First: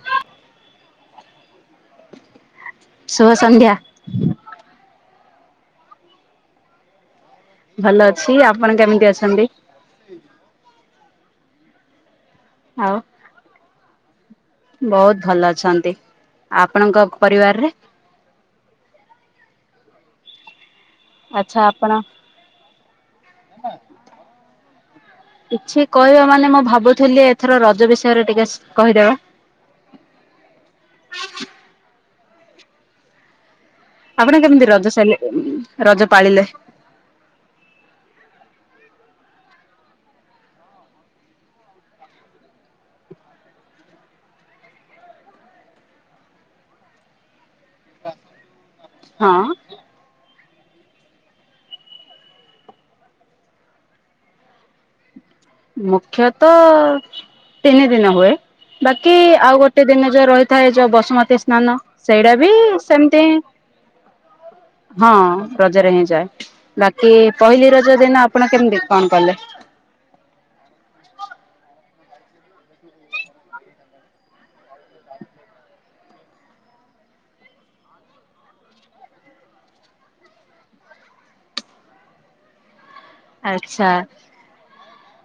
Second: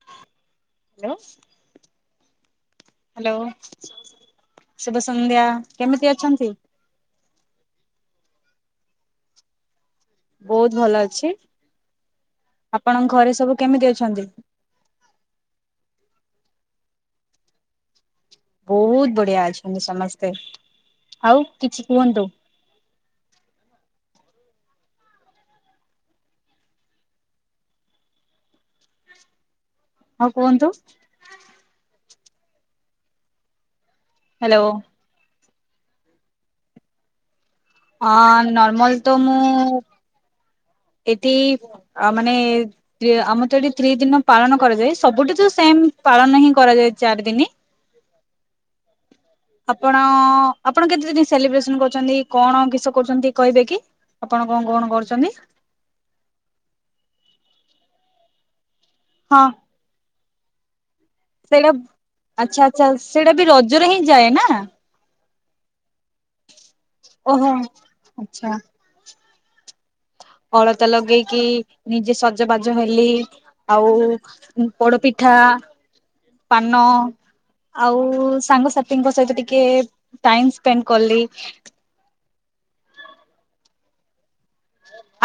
Hello ଶୁଭ ସନ୍ଧ୍ୟା hello ଶୁଭ ସନ୍ଧ୍ୟା କେମିତି ଅଛନ୍ତି? ଭଲ ଅଛି ଆପଣ କେମିତି ଅଛନ୍ତି? ବହୁତ ଭଲ ଅଛି ଆଉ ଆପଣଙ୍କ ଘରେ ସବୁ କେମିତି ଅଛନ୍ତି? ବହୁତ ଭଲ ଅଛନ୍ତି ଆପଣଙ୍କ ପରିବାରରେ? ବହୁତ ବଢିଆ ଅଛନ୍ତି ସମସ୍ତେ। ଆଉ ଆଚ୍ଛା କିଛି ଆପଣ କୁହନ୍ତୁ କିଛି କହିବା ମାନେ ମୁଁ ଭାବୁଥିଲି ଏଥର ରଜ ବିଷୟରେ ଟିକେ କହିଦେବା। ହଉ କୁହନ୍ତୁ? ଆପଣ କେମିତି ହ୍ୟାଲୋ। ରଜ ସାରିଲେ, ରଜ ପାଳିଲେ? ହଁ ନର୍ମାଲ ତ ମୁଁ ଏଠି ମାନେ ଆମର ତ ଏଠି ଦି ଦିନ ପାଳନ କରାଯାଏ ସବୁଠୁ ତ ସେମ ପାଳନ ହିଁ କରାଯାଏ ଚାରି ଦିନି। ହଁ ଆପଣ ଆପଣ କେତେ ଦିନ ସେଲିବ୍ରେସନ କରୁଛନ୍ତି, କଣ କିଷ କରୁଛନ୍ତି କହିବେ କି? ଆପଣ କଣ କଣ କରୁଛନ୍ତି? ମୁଖ୍ୟତ ତିନି ଦିନ ହୁଏ ବାକି ହଁ ଆଉ ଗୋଟେ ଗୋଏ ଦିନ ଯୋଉ ରହିଥାଏ ଯୋ ବସୁମ୍ ତି ସେଇଟା ସ୍ନାନ ସେଇଟା ବି ଆଚ୍ଛା ଆଚ୍ଛା ସେମତି ସେଇଟା ବି ରଜରେ ହିଁ ଯାଏ ନା? ହଁ ରଜରେ ହିଁ ଯାଏ ବାକି ଓହୋ ପହିଲି ରଜ ଦିନ ଆଚ୍ଛା ଆପଣ କେମିତି କଣ କଲେ? ଅଳତା ଲଗେଇକି ନିଜେ ସଜବାଜ ହେଲି ଆଉ ପୋଡପିଠା ପାନ ଆଉ ସାଙ୍ଗସାଥିଙ୍କ ସହିତ ଟିକେ ଟାଇମ ସ୍ପେଣ୍ଡ କଲି। ଆଚ୍ଛା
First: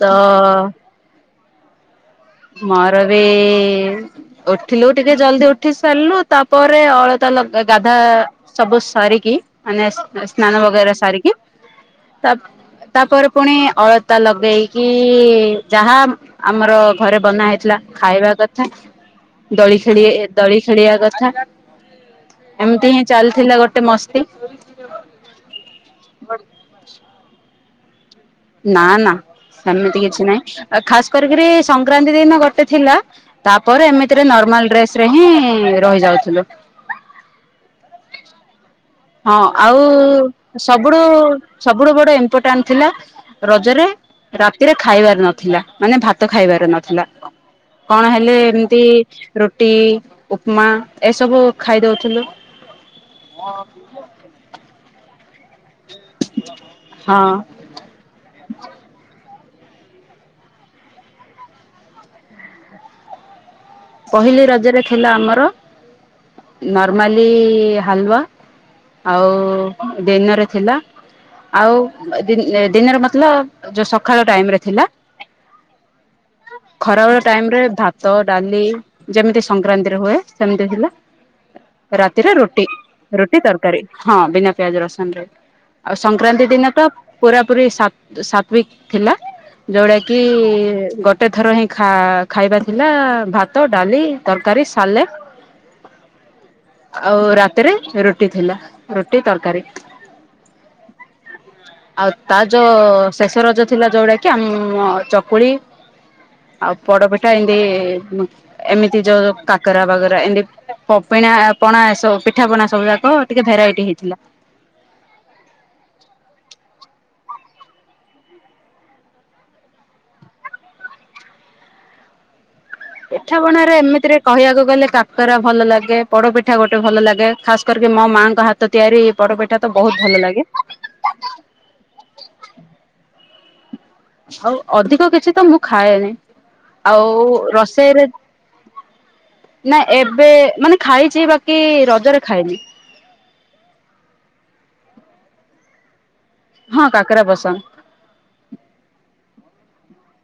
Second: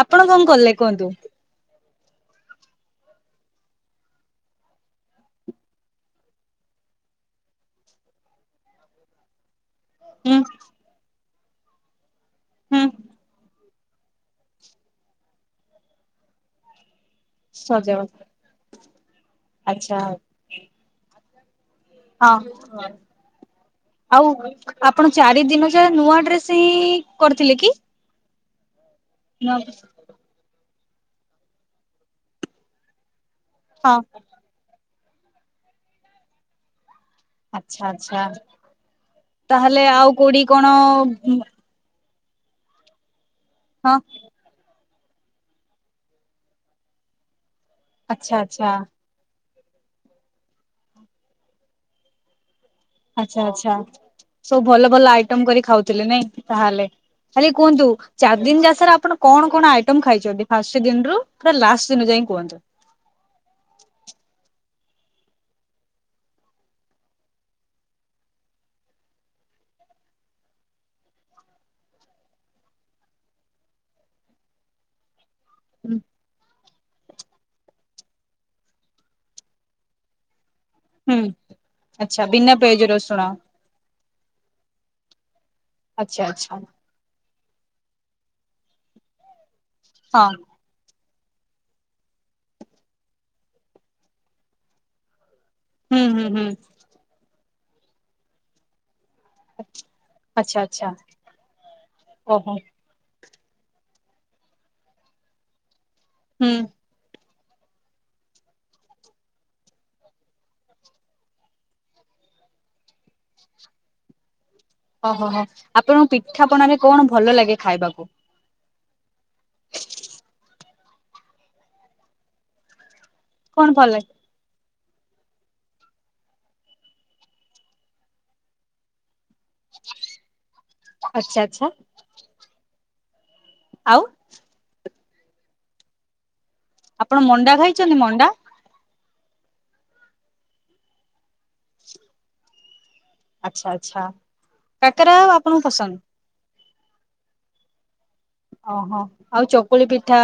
ତ ଆପଣ କଣ କଲେ କୁହନ୍ତୁ? ମର ବି ଉଠିଲୁ ଟିକେ ଜଲଦି ଉଠି ସାରିଲୁ ତାପରେ ଅଳତା ଲଗ୍ ଗାଧା ସବୁ ସାରିକି ମାନେ ହୁଁ ସ୍ନାନ ବଗେରା ସାରିକି ତା ହୁଁ ତାପରେ ପୁଣି ଅଳ ତା ଲଗେଇକି ଯାହା ଆମର ଘରେ ବନା ହେଇଥିଲା ସଜବା ଖାଇବା କଥା ଦଳି ଆଚ୍ଛା ଖେଳି ଦଳି ଖେଳିବା କଥା ହଁ ଏମିତି ହିଁ ଚାଲିଥିଲା ଗୋଟେ ମସ୍ତି। ଆଉ ଆପଣ ଚାରି ଦିନ ଯାଏ ନୂଆ ଡ୍ରେସ୍ ହିଁ କରିଥିଲେ କି? ନା ନା ନୂଆ ସେମିତି କିଛି ନାହିଁ। ଖାସ୍ କରିକିରି ସଂକ୍ରାନ୍ତି ଦିନ ଗୋଟେ ଥିଲା ତାପରେ ହଁ ଏମିତିରେ ନର୍ମାଲ ଡ୍ରେସ୍ ରେ ହିଁ ରହିଯାଉଥିଲୁ। ଆଛା ଆଚ୍ଛା। ହଁ ଆଉ ତାହେଲେ କୋଉଠି କଣ ସବୁଡୁ ସବୁଠୁ ବଡ ଇମ୍ପୋର୍ଟାଣ୍ଟ ଥିଲା ହଁ ରଜରେ ରାତିରେ ଖାଇବାର ନଥିଲା। ମାନେ ଭାତ ଖାଇବାର ନଥିଲା। କଣ ଆଚ୍ଛା ହେଲେ ଆଚ୍ଛା ଏମିତି ରୁଟି, ଉପମା ଏସବୁ ଖାଇଦଉଥିଲୁ। ଆଛା ଆଚ୍ଛା। ସବୁ ଭଲ, ଭଲ ଆଇଟମ୍ କରି ଖାଉଥିଲେ ନାଇଁ ତାହେଲେ? ହଁ ଆରେ କୁହନ୍ତୁ? ଚାରି ଦିନ ଯାସରେ ଆପଣ କଣ କଣ ଆଇଟମ୍ ଖାଇଛନ୍ତି? ଫାଷ୍ଟ ଦିନ ରୁ ପୁରା ଲାଷ୍ଟ ଦିନ ଯାଇ କୁହନ୍ତୁ? ପହିଲି ରଜରେ ଥିଲା ଆମର ନର୍ମାଲି ହାଲୁଆ। ଆଉ ଦିନରେ ଥିଲା ଆଉ ଦିନର ମତଲବ୍ ଯୋଉ ସକାଳ ଟାଇମ୍ ରେ ଥିଲା। ଖରାବେଳେ ଟାଇମ୍ ରେ ଭାତ, ଡାଲି ଯେମିତି ସଂକ୍ରାନ୍ତିରେ ହୁଏ, ସେମିତି ଥିଲା। ହୁଁ ଆଚ୍ଛା ରାତିରେ ବିନା ରୁଟି ପିଆଜ ରସୁଣ ରୁଟି ତରକାରୀ। ହଁ ବିନା ପିଆଜ ରସୁଣ ରେ ଆଉ ଆଚ୍ଛା ସଂକ୍ରାନ୍ତି ଆଚ୍ଛା ଦିନ ତ ପୁରାପୁରି ସାତ୍ ସାତ୍ୱିକ୍ ଥିଲା ଯୋଉଟା କି ହଁ ଗ ଗୋଟେ ଥର ହିଁ ଖା ଖାଇବାର ଥିଲା ଭାତ ଡାଲି ତରକାରୀ ସାଲେଟ୍ ହୁଁ ହୁଁ ହୁଁ। ଆଉ ରାତିରେ ରୁଟି ଥିଲା। ରୁଟି ତରକାରୀ। ଆଚ୍ଛା ଆଚ୍ଛା ଆଉ ତା ଓହୋ ଜ ଶେଷ ରଜ ଥିଲା ଯଉଟାକି ଆମ ଚକୁଳି ହୁଁ। ଆଉ ପୋଡପିଠା ଏମତି, ଏମିତି ଯୋଉ କାକରା ବାଗରା ଏମତି ପପିଣା ପଣା ଏସବୁ ପିଠା ପଣା ସବୁ ଯାକ ଟିକେ ଭେରାଇଟି ହେଇଥିଲା। ହୋ, ହୋ, ହୋ। ଆପଣଙ୍କୁ ପିଠାପଣାରେ କଣ ଭଲ ଲାଗେ ଖାଇବାକୁ? ପିଠା କଣ ପଣାରେ ଭଲ ଲାଗେ ଏମିତିରେ କହିବାକୁ ଗଲେ କାକରା ଭଲ ଲାଗେ, ପଡପିଠା ଗୋଟେ ଭଲ ଲାଗେ, ଖାସ୍ କରିକି ମୋ ମାଙ୍କ ହାତ ତ ତିଆରି ପୋଡପିଠା ତ ବୋହୁତ୍ ଭଲ ଲାଗେ। ଆଛା ଆଚ୍ଛା। ଆଉ ଆଉ ଅଧିକ କିଛି ତ ମୁଁ ଖାଏନି। ଆପଣ ଆଉ ମଣ୍ଡା ଖାଇଛନ୍ତି ରଷେଇରେ ମଣ୍ଡା ନା ଏବେ ମାନେ ଖାଇଛି ବାକି ରଜରେ ଖାଇନି। ଆଚ୍ଛା ଆଚ୍ଛା। କାକରା ଆପଣଙ୍କୁ ପସନ୍ଦ? ହଁ କାକେରା ପସନ୍ଦ। ଓହୋ। ଆଉ ଚକୁଳି ପିଠା,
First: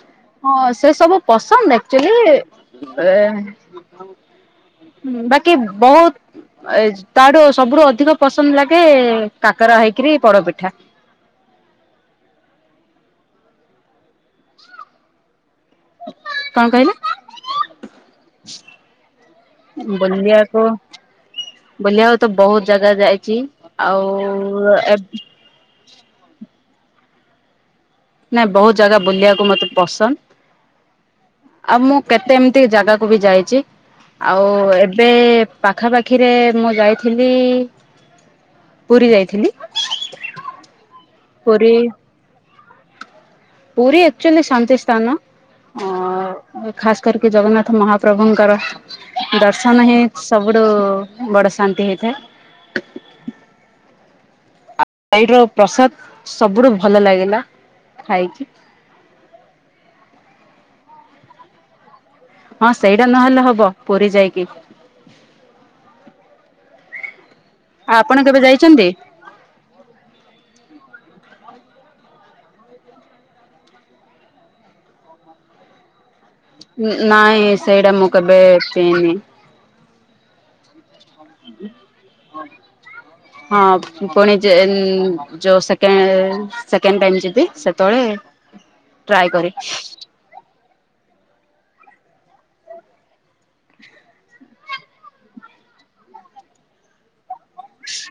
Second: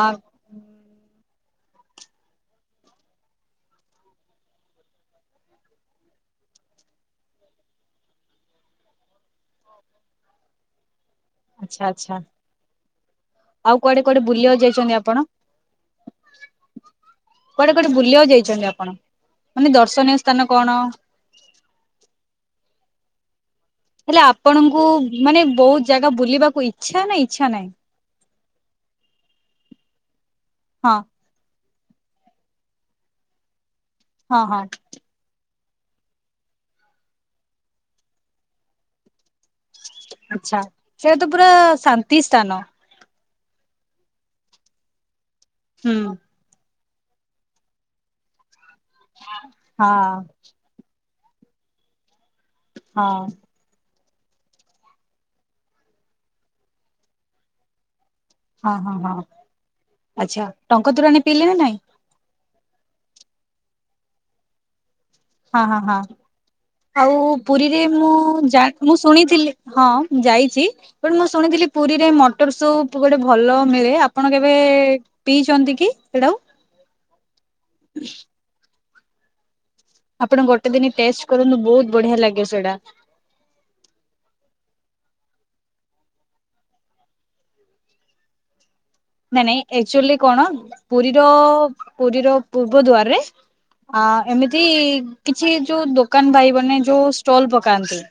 ଆ ହଁ ସେ ସବୁ ପସନ୍ଦ ଆକ୍ଚୁଆଲି ହୁଁ ବାକି ବୋହୁତ୍ ଏ ତାଠୁ ସବୁଠୁ ଅଧିକ ପସନ୍ଦ ଲାଗେ କାକରା ହେଇକିରି ପୋଡ଼ାପିଠା। ଆଛା ଆଚ୍ଛା। ଆଉ କୁଆଡେ କୁଆଡେ ବୁଲିବାକୁ ଯାଇଛନ୍ତି ଆପଣ? କଣ କହିଲେ କୁଆଡେ କୁଆଡେ ବୁଲିବାକୁ ଯାଇଛନ୍ତି ଆପଣ? ମାନେ ଦର୍ଶନୀୟ ସ୍ଥାନ କଣ? ବୁଲିଆକୁ ତ ବୋହୁତ୍ ଜାଗା ଯାଇଛି। ଆଉ ହେଲେ ଆପଣଙ୍କୁ ଏ ମାନେ ବୋହୁତ୍ ଜାଗା ବୁଲିବାକୁ ଇଚ୍ଛା ନା ଇଚ୍ଛା ନାହିଁ? ନା ବୋହୁତ୍ ଜାଗା ବୁଲିବାକୁ ମତେ ପସନ୍ଦ। ହଁ। ଆଉ ମୁଁ କେତେ ଏମିତି ଜାଗାକୁ ବି ଯାଇଛି। ହଁ ଆଉ ହଁ ଏବେ ପାଖାପାଖିରେ ମୁଁ ଯାଇଥିଲି ପୁରୀ ଯାଇଥିଲି। ଆଚ୍ଛା। ସେରା ତ ପୁରା ପୁରୀ ଶାନ୍ତି ସ୍ଥାନ। ପୁରୀ ଆକଚୁଆଲି ଶାନ୍ତି ସ୍ଥାନ। ହୁଁ। ଖାସ୍ କରିକି ଜଗନ୍ନାଥ ମହାପ୍ରଭୁଙ୍କର ଦର୍ଶନ ହଁ ହିଁ ସବୁ ଟୁ ବଡ଼ ଶାନ୍ତି ହେଇଥାଏ। ହଁ। [unintelligible] ର ପ୍ରସାଦ ସବୁଠୁ ଭଲ ଲାଗିଲା ଖାଇକି। ହଁ ହଁ ହଁ। ଆଚ୍ଛା, ଟଙ୍କ ତୋରାଣି ପିଇଲେ ନା ନାଇଁ? ହଁ ସେଇଟା ନହେଲେ ହବ ପୁରୀ ଯାଇକି। ହଁ ହଁ ହଁ। ଆଉ ପୁରୀରେ ମୁଁ ଆପଣ କେବେ ଯା ଯାଇଛନ୍ତି? ମୁଁ ଶୁଣିଥିଲି ହଁ ମୁଁ ଯାଇଚି। ବଟ୍ ମୁଁ ଶୁଣିଥିଲି ପୁରୀରେ ମଟର ସୁପ୍ ଗୋଟେ ଭଲ ମିଳେ ଆପଣ କେବେ ପିଇଛନ୍ତି କି? ସେଇଟାକୁ? ନାଇଁ ସେଇଡ଼ା ମୁଁ କେବେ ପିଇନି। ଆପଣ ଗୋଟେ ଦିନ ଟେଷ୍ଟ କରନ୍ତୁ ବହୁତ୍ ବଢିଆ ଲାଗେ ସେଇଟା। ହଁ ପୁଣି ଯେନ୍ ଯୋଉ ସେକେ ସେକେଣ୍ଡ ଟାଇମ୍ ଯିବି ସେତେବେଳେ ଟ୍ରାଏ କରେ ମାନେ ଏକଚୁଆଲି କଣ ପୁରୀର ପୁରୀର ପୂର୍ବ ଦ୍ୱାରରେ ଆ ଏମିତି କିଛି ଯୋଉ ଦୋକାନ ଭାଇ ମାନେ ଯୋଉ ଷ୍ଟଲ୍ ପକାନ୍ତି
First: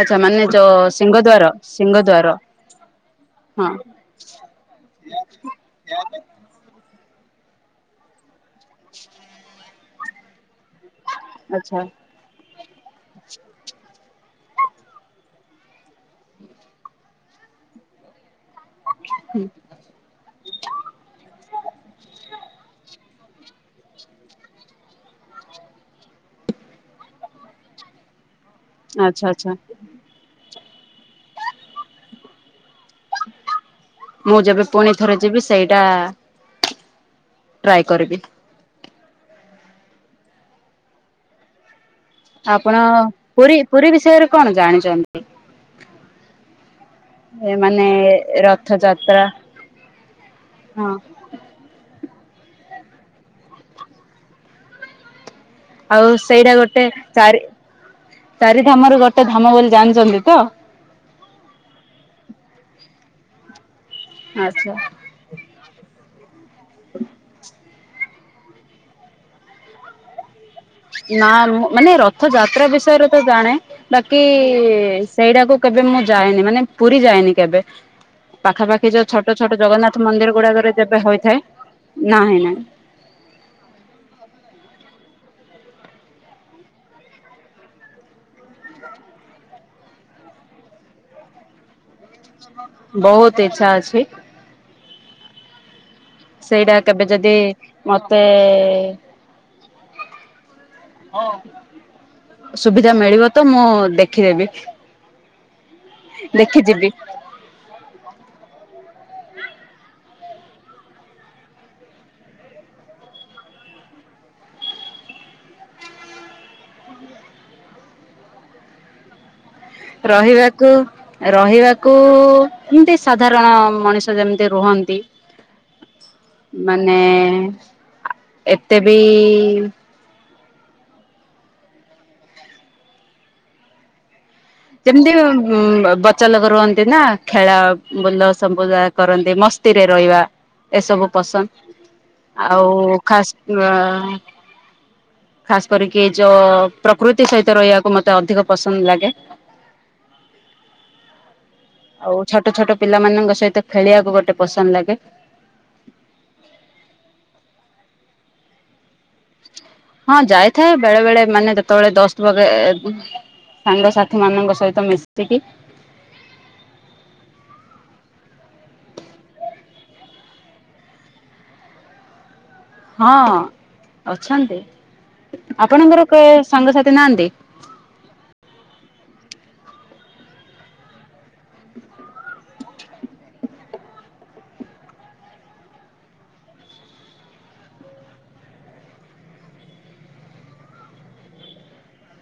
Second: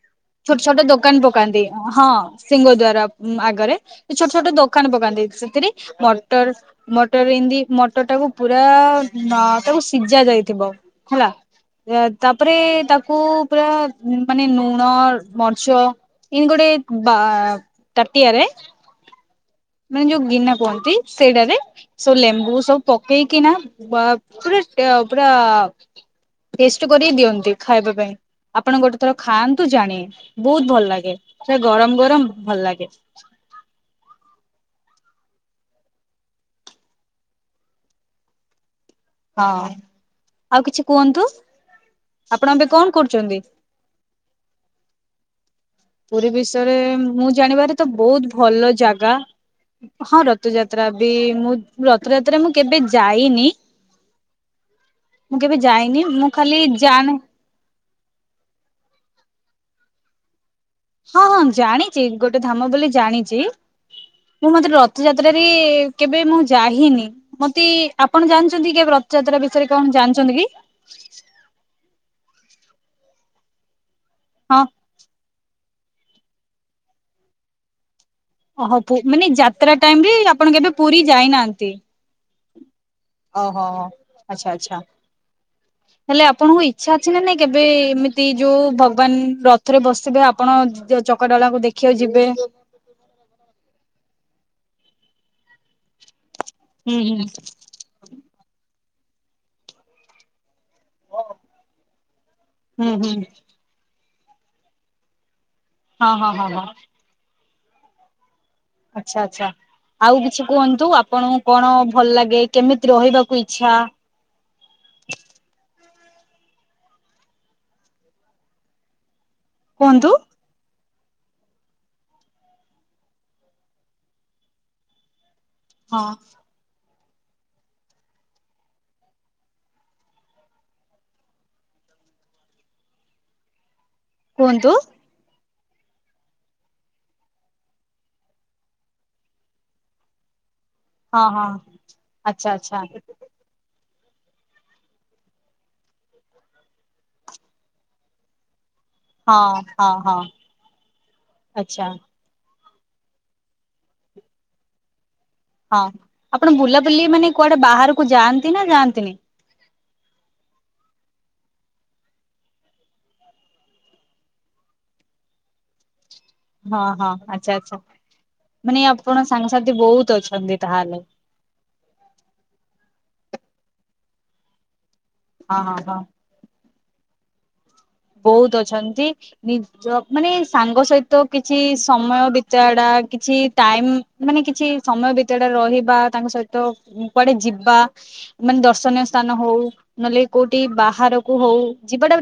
ଆଚ୍ଛା ମାନେ ଛୋଟ ଯୋଉ ଛୋଟ ଦୋକାନ ସିଂହଦ୍ୱାର ପକାନ୍ତି, ହଁ ସିଂହଦ୍ୱାର ସିଂହ ଦ୍ୱାର ହଁ ଆଗରେ ଛୋଟ ଛୋଟ ଦୋକାନ ପକାନ୍ତି। ସେଥିରେ ମଟର ମଟର ଏନ୍ତି ମଟର ଟାକୁ ପୁରା ଅ ତାକୁ ସିଝା ଯାଇଥିବ ହେଲା। ଆଚ୍ଛା। ତାପରେ ତାକୁ ପୁରା ମାନେ ନୁ ଲୁଣ, ମରିଚ ଇନ୍ତି ଗୋଟେ ବା ତାଟିଆ ରେ ହୁଁ ମାନେ ଯୋଉ ଗିନା କୁହନ୍ତି ସେଇଟାରେ ସବୁ ଲେମ୍ବୁ ସବୁ ପକେଇକିନା ବା ପୁରା ଟ ପୁରା ଟେଷ୍ଟ କରି ଦିଅନ୍ତି ଖାଇବା ପାଇଁ। ଆପଣ ଗୋଟେ ଥର ଆଚ୍ଛା ଆଚ୍ଛା ଖାଆନ୍ତୁ ଜାଣିବେ। ବହୁତ୍ ଭଲ ଲାଗେ। ସେଇଟା ଗରମ୍ ଗରମ୍ ଭଲ ଲାଗେ। ମୁଁ ଯେବେ ପୁଣି ଥରେ ଯିବି ସେଇଟା ଟ୍ରାଏ କରିବି। ହଁ, ଆଉ କିଛି କୁହନ୍ତୁ। ଏବେ ଆପଣ କଣ କରୁଛନ୍ତି? ପୁରୀ ପୁରୀ ବିଷୟରେ କଣ ଜାଣିଚନ୍ତି? ପୁରୀ ବିଷୟରେ ମୁଁ ଏ ଜାଣିବାରେ ତ ମାନେ ବହୁତ୍ ଭଲ ଜାଗା। ରଥଯାତ୍ରା ହଁ ରଥଯାତ୍ରା ହଁ ବି ମୁଁ ରଥଯାତ୍ରାରେ ମୁଁ କେବେ ଯାଇନି। ମୁଁ କେବେ ଯାଇନି। ଆଉ ମୁଁ ସେଇଟା ଖାଲି ଗୋଟେ ଜାଣେ ଚାରି ଚାରି ଧାମ ରୁ ଗୋଟେ ଧାମ ବୋଲି ଜାଣିଚନ୍ତି ତ? ହଁ ହଁ ଜାଣିଚି, ଗୋଟେ ଧାମ ବୋଲି ଜାଣିଚି। ମୁଁ ମାତ୍ର ଆଚ୍ଛା। ରଥଯା ତ୍ରାରେ କେବେ ମୁଁ ଯାହିନି। ମତେ ଆପଣ ଜାଣିଚନ୍ତି କି କେବେ ରଥଯାତ୍ରା ବିଷୟରେ କଣ ଜାଣିଚନ୍ତି କି? ନା ମୁଁ ମାନେ ରଥ ଯାତ୍ରା ବିଷୟରେ ତ ଜାଣେ। ବାକି ହଁ ସେଇଟାକୁ କେବେ ମୁଁ ଯାଏନି। ମାନେ ପୁରୀ ଯାଇନି କେବେ। ଓହୋ ପାଖାପାଖି ଯୋଉ ମାନେ ଛୋଟ ଛୋଟ ଯାତ୍ରା ଟାଇମ ଜଗନ୍ନାଥ ରେ ମନ୍ଦିର ଆପଣ କେବେ ଗୁଡାକରେ ପୁରୀ ଯେବେ ହୋଇଥାଏ, ନାହିଁ ନାହିଁ। ଅ ହୋ। ଆଚ୍ଛା ଆଚ୍ଛା। ହେଲେ ଆପଣଙ୍କୁ ଇଚ୍ଛା ଅଛି ନା ନାଇଁ କେବେ ଏମିତି ଯୋଉ ଭଗବାନ ରଥରେ ବସିବେ ଆ ଆପଣ ଯ ଚକାଡୋଳା କୁ ଦେଖିବାକୁ ଯିବେ। ବହୁତ୍ ଇଚ୍ଛା ଅଛି। ସେଇଟା ହୁଁ କେବେ ହୁଁ ଯଦି ମତେ ହୁଁ ସୁବିଧା ହୁଁ ମିଳିବ ତ ମୁଁ ଦେଖିଦେବି। ହଁ ହଁ ହଁ ହ ଦେଖିଯିବି। ଆଚ୍ଛା ଆଚ୍ଛା। ଆଉ କିଛି କୁହନ୍ତୁ ଆପଣଙ୍କୁ କଣ ଭଲ ଲାଗେ କେମିତି ରହିବାକୁ ଇଚ୍ଛା କୁହନ୍ତୁ ରହିବାକୁ ରହିବାକୁ ଏମିତି ସାଧାରଣ ମଣିଷ ଯେମିତି ରୁହନ୍ତି। ହଁ ମାନେ ଏତେ ବି କୁହନ୍ତୁ ଯେମିତି ହଁ ବଚାଲୋକ ରୁହନ୍ତି ନା ଖେଳା ବୁଲ ସବୁଯା କରନ୍ତି ମସ୍ତିରେ ରହିବା ଏସବୁ ହଁ ହଁ ଆଚ୍ଛା ପସନ୍ଦ ଆଚ୍ଛା। ଆଉ ଖାସ୍ ଖାସ୍ କରିକି ଏ ଯୋ ପ୍ରକୃତି ସହିତ ରହିବାକୁ ମୋତେ ଅଧିକ ପସନ୍ଦ ଲାଗେ ହଁ ହଁ ହଁ ଆଚ୍ଛା। ଆଉ ଛୋଟ ଛୋଟ ପିଲାମାନଙ୍କ ସହିତ ଖେଳିବାକୁ ଗୋଟେ ପସନ୍ଦ ଲାଗେ। ହଁ ଆପଣ ବୁଲାବୁଲି ମାନେ କୁଆଡେ ବାହାରକୁ ଯାଆନ୍ତି ନା ଯାଆନ୍ତିନି। ହଁ ଯାଇଥାଏ ବେଳେ ବେଳେ ମାନେ ଯେତେବେଳେ ଦଶ ବଗେ। ସାଙ୍ଗସାଥି ମାନଙ୍କ ସହିତ ମିଶିକି ହଁ ହଁ ଆଚ୍ଛା ଆଚ୍ଛା ମାନେ ଆପଣ ସାଙ୍ଗସାଥି ବହୁତ ଅଛନ୍ତି ତାହେଲେ ହଁ ଅଛନ୍ତି ହଁ ହଁ ହଁ ଆପଣଙ୍କର କେ ସାଙ୍ଗସାଥି ନାହାନ୍ତି ବହୁତ ଅଛନ୍ତି। ନିଜ ମାନେ ସାଙ୍ଗ ସହିତ କିଛି ସମୟ ବିତାଇବା ଟା କିଛି ଟାଇମ ମାନେ କିଛି ସମୟ ଭିତରେ ରହିବା ତାଙ୍କ ସହିତ କୁଆଡେ ଯିବା। ମାନେ ଦର୍ଶନୀୟ ସ୍ଥାନ ହଉ ନହେଲେ କୋଉଠି ବାହାରକୁ ହଉ ଯିବାଟା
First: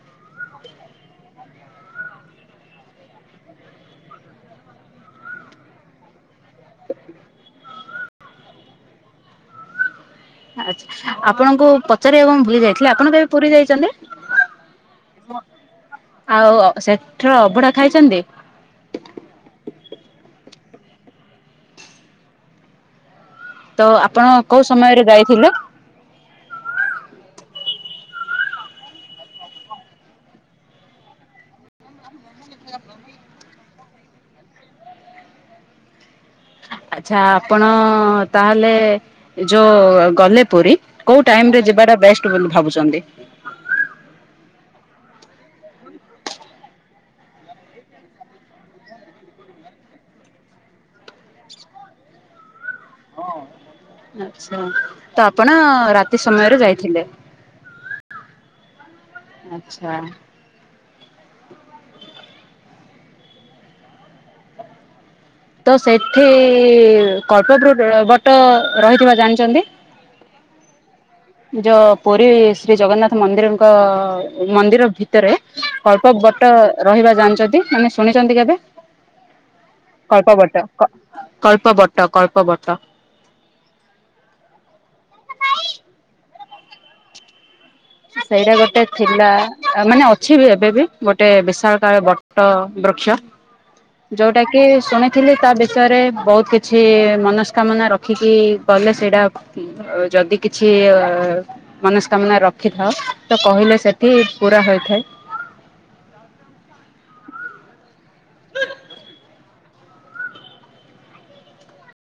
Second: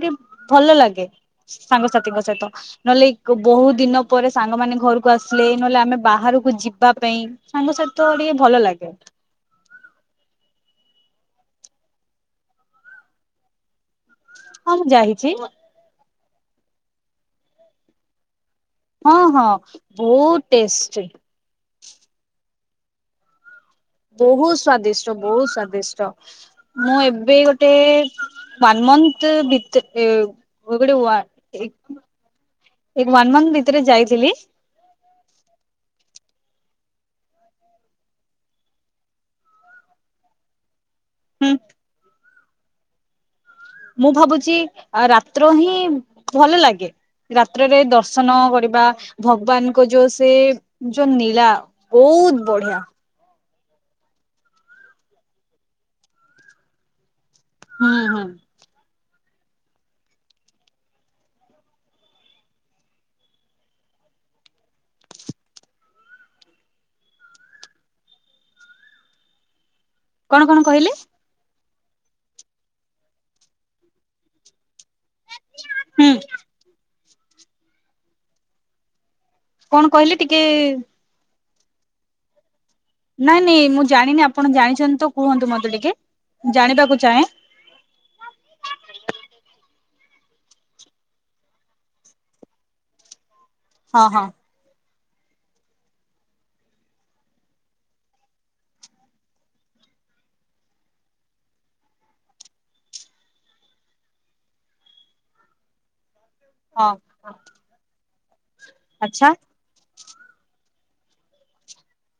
ଭଲ ଲାଗେ ସାଙ୍ଗସାଥିଙ୍କ ସହିତ ନହେଲେ ବହୁ ଦିନ ପରେ ସାଙ୍ଗମାନୋନ ଘରକୁ ଆସିଲେ ନହେଲେ ଆମେ ବାହାରକୁ ଯିବା ପାଇଁ ସାଙ୍ଗସାଥି ତ ଟିକେ ଭଲ ଲାଗେ ଆଛା ଆପଣଙ୍କୁ ପଚାରିବାକୁ ମୁଁ ଭୁଲି ଯାଇଥିଲେ ଆପଣ କେବେ ପୁରୀ ଯାଇଛନ୍ତି ହଁ ମୁଁ ଯାଇଛି ଆଉ ସେଠର ଅଭଡ଼ା ଖାଇଛନ୍ତି ହଁ ହଁ ବହୁତ ଟେଷ୍ଟି ତ ଆପଣ ବହୁତ କୋଉ ସମୟରେ ସ୍ଵାଦିଷ୍ଟ ବହୁତ ଯାଇଥିଲେ? ସ୍ଵାଦିଷ୍ଟ ମୁଁ ଏବେ ଗୋଟେ ୱାନ ମନ୍ଥ ଭିତରେ ଗୋଟେ ୱାନ ମୋନ୍ଥ ଭିତରେ ଯାଇଥିଲି। ଆଚ୍ଛା ଆପଣ ତାହେଲେ ଯୋ ଗଲେ ପୁରୀ। କୋଉ ହୁଁ ଟାଇମ ରେ ଯିବାଟା ବେଷ୍ଟ ବୋଲି ଭାବୁଛନ୍ତି। ମୁଁ ଭାବୁଛି ରାତ୍ର ହିଁ ଭଲ ଲାଗେ ରାତ୍ରରେ ଦର୍ଶନ କରିବା ଭଗବାନଙ୍କ ଯୋଉ ସେ ଯୋଉ ନୀଳା ବହୁତ ବଢିଆ ଆଛା ତ ଆପଣ ରାତି ସମୟରେ ଯାଇଥିଲେ ହୁଁ ହୁଁ ଆଚ୍ଛା ତ ସେଠି କଳ୍ପପ ବଟ ରହିଥିବା ଜାଣିଛନ୍ତି। କଣ କଣ କହିଲି? ଯୋଉ ପୁରୀ ଶ୍ରୀ ଜଗନ୍ନାଥ ମନ୍ଦିରଙ୍କ ମନ୍ଦିର ଭିତରେ ହୁଁ କଳ୍ପ ରହିବା ଜାଣିଛନ୍ତି ମାନେ ଶୁଣିଛନ୍ତି କେବେ କଣ କହିଲେ କଳ୍ପ ଟିକେ ବଟ କଳ୍ପ ବଟ କଳ୍ପ ବଟ ନାଇଁ ନାଇଁ ମୁଁ ଜାଣିନି ଆପଣ ଜାଣିଛନ୍ତି ତ କୁହନ୍ତୁ ମତେ ଟିକେ ଜାଣିବାକୁ ଚାହେଁ ସେଇଟା ଗୋଟେ ଥିଲା ମାନେ ଅଛି ବି ଏବେ ବି ଗୋଟେ ବିଶାଳ କାଳ ବ ବୃକ୍ଷ ହଁ ହଁ ଯୋଉଟା କି ଶୁଣ ଥିଲି ତା ବିଷୟରେ ବହୁତ କିଛି ମନସ୍କାମନା ରଖିକି ଗଲେ ସେଇଟା ଓ ଯଦି କିଛି ଅ ମନସ୍କାମନା ର ଖିଥାଅ ତ କହିଲେ ସେଠି ପୁରା ହୋଇଥାଏ। ହଁ। ଆଚ୍ଛା।